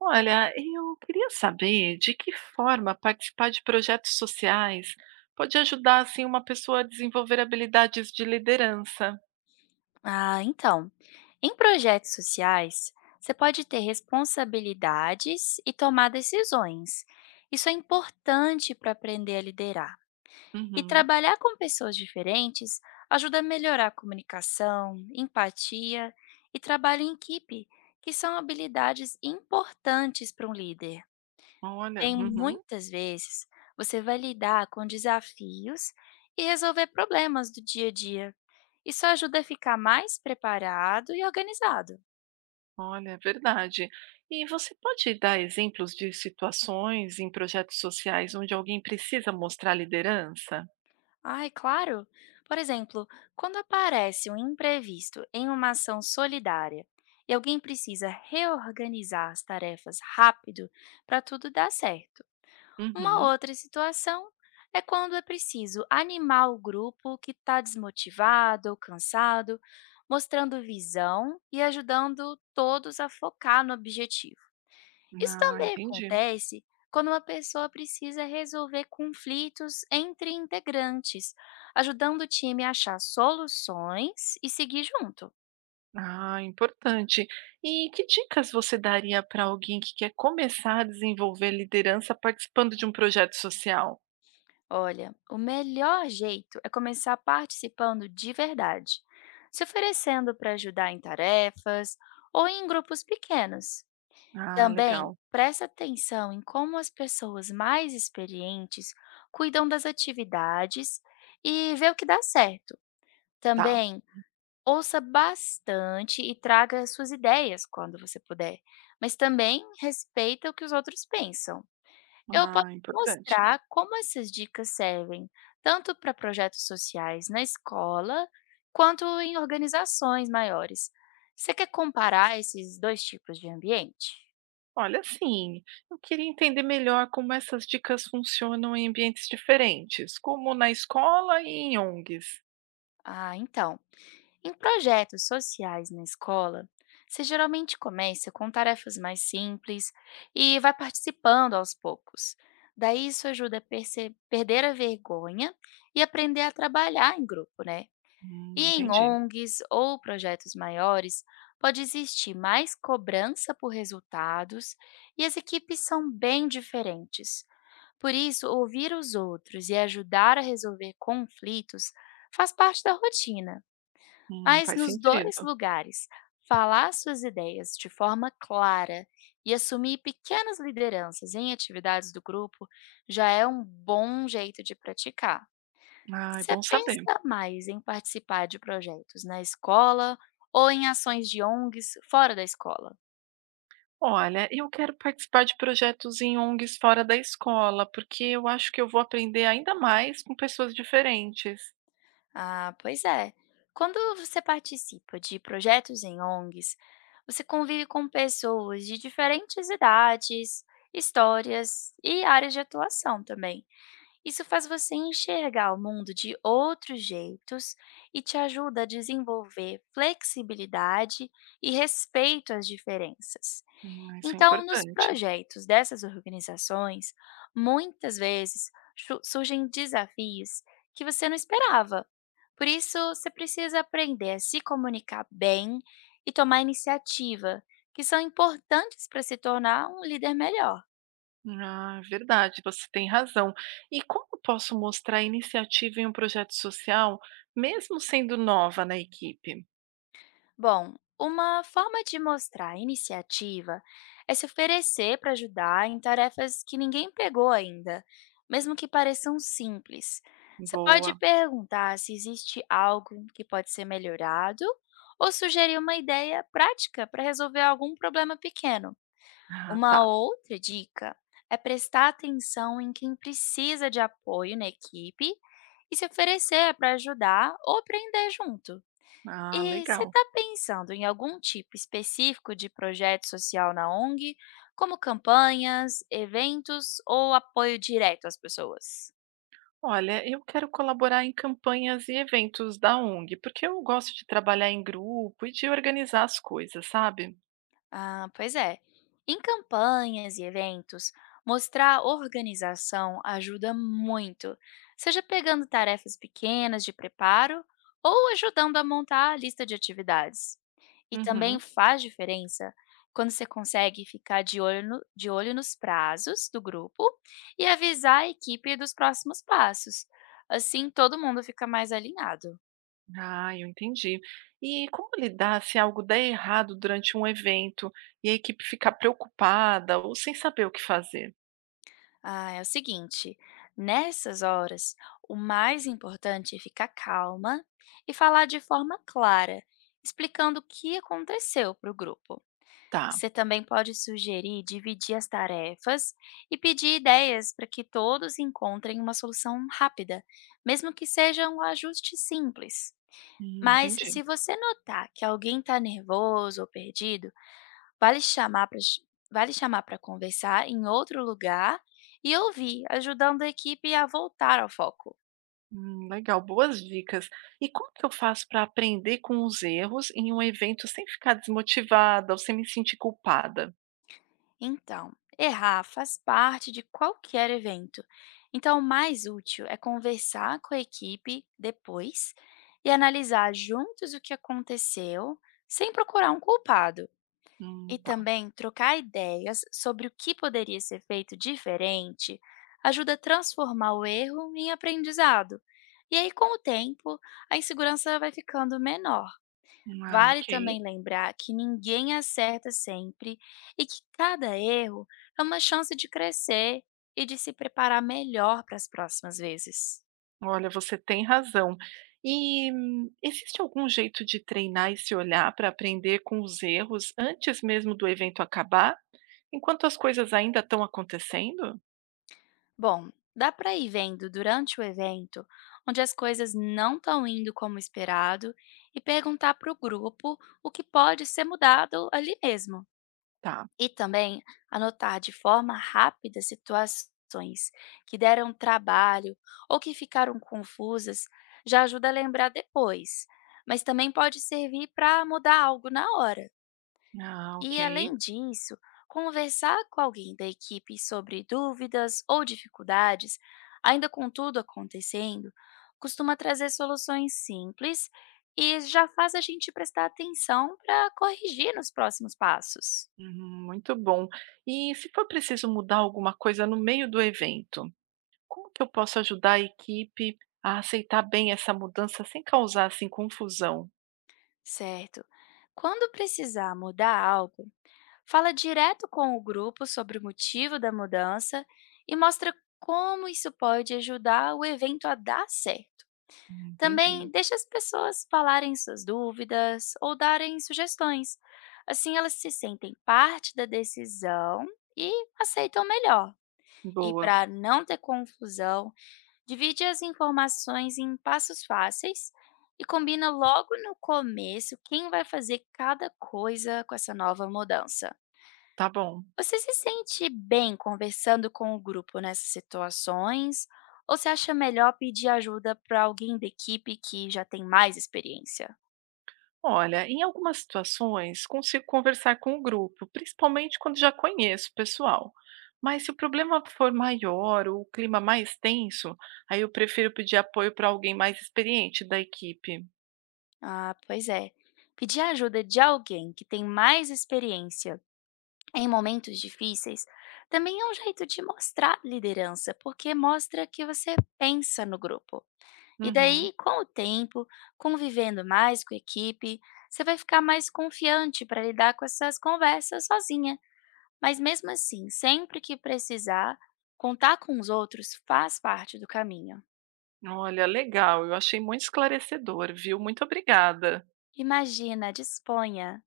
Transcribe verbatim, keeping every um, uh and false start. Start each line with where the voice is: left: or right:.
right: Olha, eu queria saber de que forma participar de projetos sociais pode ajudar assim uma pessoa a desenvolver habilidades de liderança.
left: Ah, então, em projetos sociais, você pode ter responsabilidades e tomar decisões. Isso é importante para aprender a liderar. E
right: Uhum.
left: trabalhar com pessoas diferentes ajuda a melhorar a comunicação, empatia e trabalho em equipe, que são habilidades importantes para um líder.
right: Olha,
left: Bem,
right: uhum.
left: muitas vezes você vai lidar com desafios e resolver problemas do dia a dia. Isso ajuda a ficar mais preparado e organizado.
right: Olha, é verdade. E você pode dar exemplos de situações em projetos sociais onde alguém precisa mostrar liderança?
left: Ai, claro! Por exemplo, quando aparece um imprevisto em uma ação solidária e alguém precisa reorganizar as tarefas rápido para tudo dar certo. Uma
right: Uhum.
left: outra situação é quando é preciso animar o grupo que está desmotivado ou cansado, mostrando visão e ajudando todos a focar no objetivo. Isso
right: Ah,
left: também
right: entendi.
left: acontece quando uma pessoa precisa resolver conflitos entre integrantes, ajudando o time a achar soluções e seguir junto.
right: Ah, importante. E que dicas você daria para alguém que quer começar a desenvolver liderança participando de um projeto social?
left: Olha, o melhor jeito é começar participando de verdade, se oferecendo para ajudar em tarefas ou em grupos pequenos.
right: Ah,
left: Também
right: legal.
left: presta atenção em como as pessoas mais experientes cuidam das atividades e vê o que dá certo.
right: Tá.
left: Também ouça bastante e traga suas ideias quando você puder, mas também respeita o que os outros pensam. Eu posso
right: Ah, importante.
left: mostrar como essas dicas servem, tanto para projetos sociais na escola, quanto em organizações maiores. Você quer comparar esses dois tipos de ambiente?
right: Olha, assim, eu queria entender melhor como essas dicas funcionam em ambientes diferentes, como na escola e em O N Gs.
left: Ah, então. Em projetos sociais na escola, você geralmente começa com tarefas mais simples e vai participando aos poucos. Daí isso ajuda a perce- perder a vergonha e aprender a trabalhar em grupo, né?
right: Hum,
left: E em
right: entendi.
left: O N Gs ou projetos maiores, pode existir mais cobrança por resultados e as equipes são bem diferentes. Por isso, ouvir os outros e ajudar a resolver conflitos faz parte da rotina.
right: Hum,
left: Mas
right: faz
left: nos dois
right: sentido.
left: lugares, falar suas ideias de forma clara e assumir pequenas lideranças em atividades do grupo já é um bom jeito de praticar.
right: Ah, é
left: Você
right: bom saber.
left: pensa mais em participar de projetos na escola ou em ações de O N Gs fora da escola?
right: Olha, eu quero participar de projetos em O N Gs fora da escola, porque eu acho que eu vou aprender ainda mais com pessoas diferentes.
left: Ah, pois é. Quando você participa de projetos em O N Gs, você convive com pessoas de diferentes idades, histórias e áreas de atuação também. Isso faz você enxergar o mundo de outros jeitos e te ajuda a desenvolver flexibilidade e respeito às diferenças.
right: Hum, isso é
left: Então, nos
right: importante.
left: projetos dessas organizações, muitas vezes chu- surgem desafios que você não esperava. Por isso, você precisa aprender a se comunicar bem e tomar iniciativa, que são importantes para se tornar um líder melhor.
right: Ah, verdade, você tem razão. E como eu posso mostrar iniciativa em um projeto social, mesmo sendo nova na equipe?
left: Bom, uma forma de mostrar iniciativa é se oferecer para ajudar em tarefas que ninguém pegou ainda, mesmo que pareçam simples. Você pode
right: Boa.
left: perguntar se existe algo que pode ser melhorado ou sugerir uma ideia prática para resolver algum problema pequeno.
right: Ah,
left: Uma
right: tá.
left: outra dica é prestar atenção em quem precisa de apoio na equipe e se oferecer para ajudar ou aprender junto.
right: Ah,
left: E você
right: legal.
left: está pensando em algum tipo específico de projeto social na O N G, como campanhas, eventos ou apoio direto às pessoas?
right: Olha, eu quero colaborar em campanhas e eventos da O N G, porque eu gosto de trabalhar em grupo e de organizar as coisas, sabe?
left: Ah, pois é. Em campanhas e eventos, mostrar organização ajuda muito, seja pegando tarefas pequenas de preparo ou ajudando a montar a lista de atividades. E também
right: Uhum.
left: faz diferença quando você consegue ficar de olho, no- de olho nos prazos do grupo e avisar a equipe dos próximos passos. Assim, todo mundo fica mais alinhado.
right: Ah, eu entendi. E como lidar se algo der errado durante um evento e a equipe ficar preocupada ou sem saber o que fazer?
left: Ah, é o seguinte, nessas horas, o mais importante é ficar calma e falar de forma clara, explicando o que aconteceu para o grupo.
right: Tá.
left: Você também pode sugerir dividir as tarefas e pedir ideias para que todos encontrem uma solução rápida, mesmo que seja um ajuste simples.
right: Hum,
left: Mas
right: entendi.
left: se você notar que alguém está nervoso ou perdido, Vale chamar para vale chamar para conversar em outro lugar e ouvir, ajudando a equipe a voltar ao foco.
right: Hum, legal, boas dicas. E como que eu faço para aprender com os erros em um evento sem ficar desmotivada ou sem me sentir culpada?
left: Então, errar faz parte de qualquer evento. Então, o mais útil é conversar com a equipe depois e analisar juntos o que aconteceu, sem procurar um culpado.
right: Hum,
left: E
right: tá.
left: também trocar ideias sobre o que poderia ser feito diferente ajuda a transformar o erro em aprendizado. E aí, com o tempo, a insegurança vai ficando menor.
right: Ah,
left: Vale
right: ok.
left: também lembrar que ninguém acerta sempre e que cada erro é uma chance de crescer e de se preparar melhor para as próximas vezes.
right: Olha, você tem razão. E hum, existe algum jeito de treinar esse olhar para aprender com os erros antes mesmo do evento acabar, enquanto as coisas ainda estão acontecendo?
left: Bom, dá para ir vendo durante o evento onde as coisas não estão indo como esperado e perguntar para o grupo o que pode ser mudado ali mesmo.
right: Tá.
left: E também anotar de forma rápida situações que deram trabalho ou que ficaram confusas já ajuda a lembrar depois, mas também pode servir para mudar algo na hora.
right: Ah, ok.
left: E além disso, conversar com alguém da equipe sobre dúvidas ou dificuldades, ainda com tudo acontecendo, costuma trazer soluções simples e já faz a gente prestar atenção para corrigir nos próximos passos.
right: Uhum, muito bom. E se for preciso mudar alguma coisa no meio do evento? Como que eu posso ajudar a equipe a aceitar bem essa mudança sem causar assim confusão?
left: Certo. Quando precisar mudar algo, fala direto com o grupo sobre o motivo da mudança e mostra como isso pode ajudar o evento a dar certo.
right: Hum,
left: Também
right: Entendi.
left: deixe as pessoas falarem suas dúvidas ou darem sugestões. Assim elas se sentem parte da decisão e aceitam melhor. E
right: Boa.
left: para não ter confusão, divide as informações em passos fáceis e combina logo no começo quem vai fazer cada coisa com essa nova mudança.
right: Tá bom.
left: Você se sente bem conversando com o grupo nessas situações ou você acha melhor pedir ajuda para alguém da equipe que já tem mais experiência?
right: Olha, em algumas situações consigo conversar com o grupo, principalmente quando já conheço o pessoal. Mas se o problema for maior ou o clima mais tenso, aí eu prefiro pedir apoio para alguém mais experiente da equipe.
left: Ah, pois é. Pedir ajuda de alguém que tem mais experiência em momentos difíceis também é um jeito de mostrar liderança, porque mostra que você pensa no grupo. E
right: Uhum.
left: daí, com o tempo, convivendo mais com a equipe, você vai ficar mais confiante para lidar com essas conversas sozinha. Mas mesmo assim, sempre que precisar, contar com os outros faz parte do caminho.
right: Olha, legal, eu achei muito esclarecedor, viu? Muito obrigada.
left: Imagina, disponha.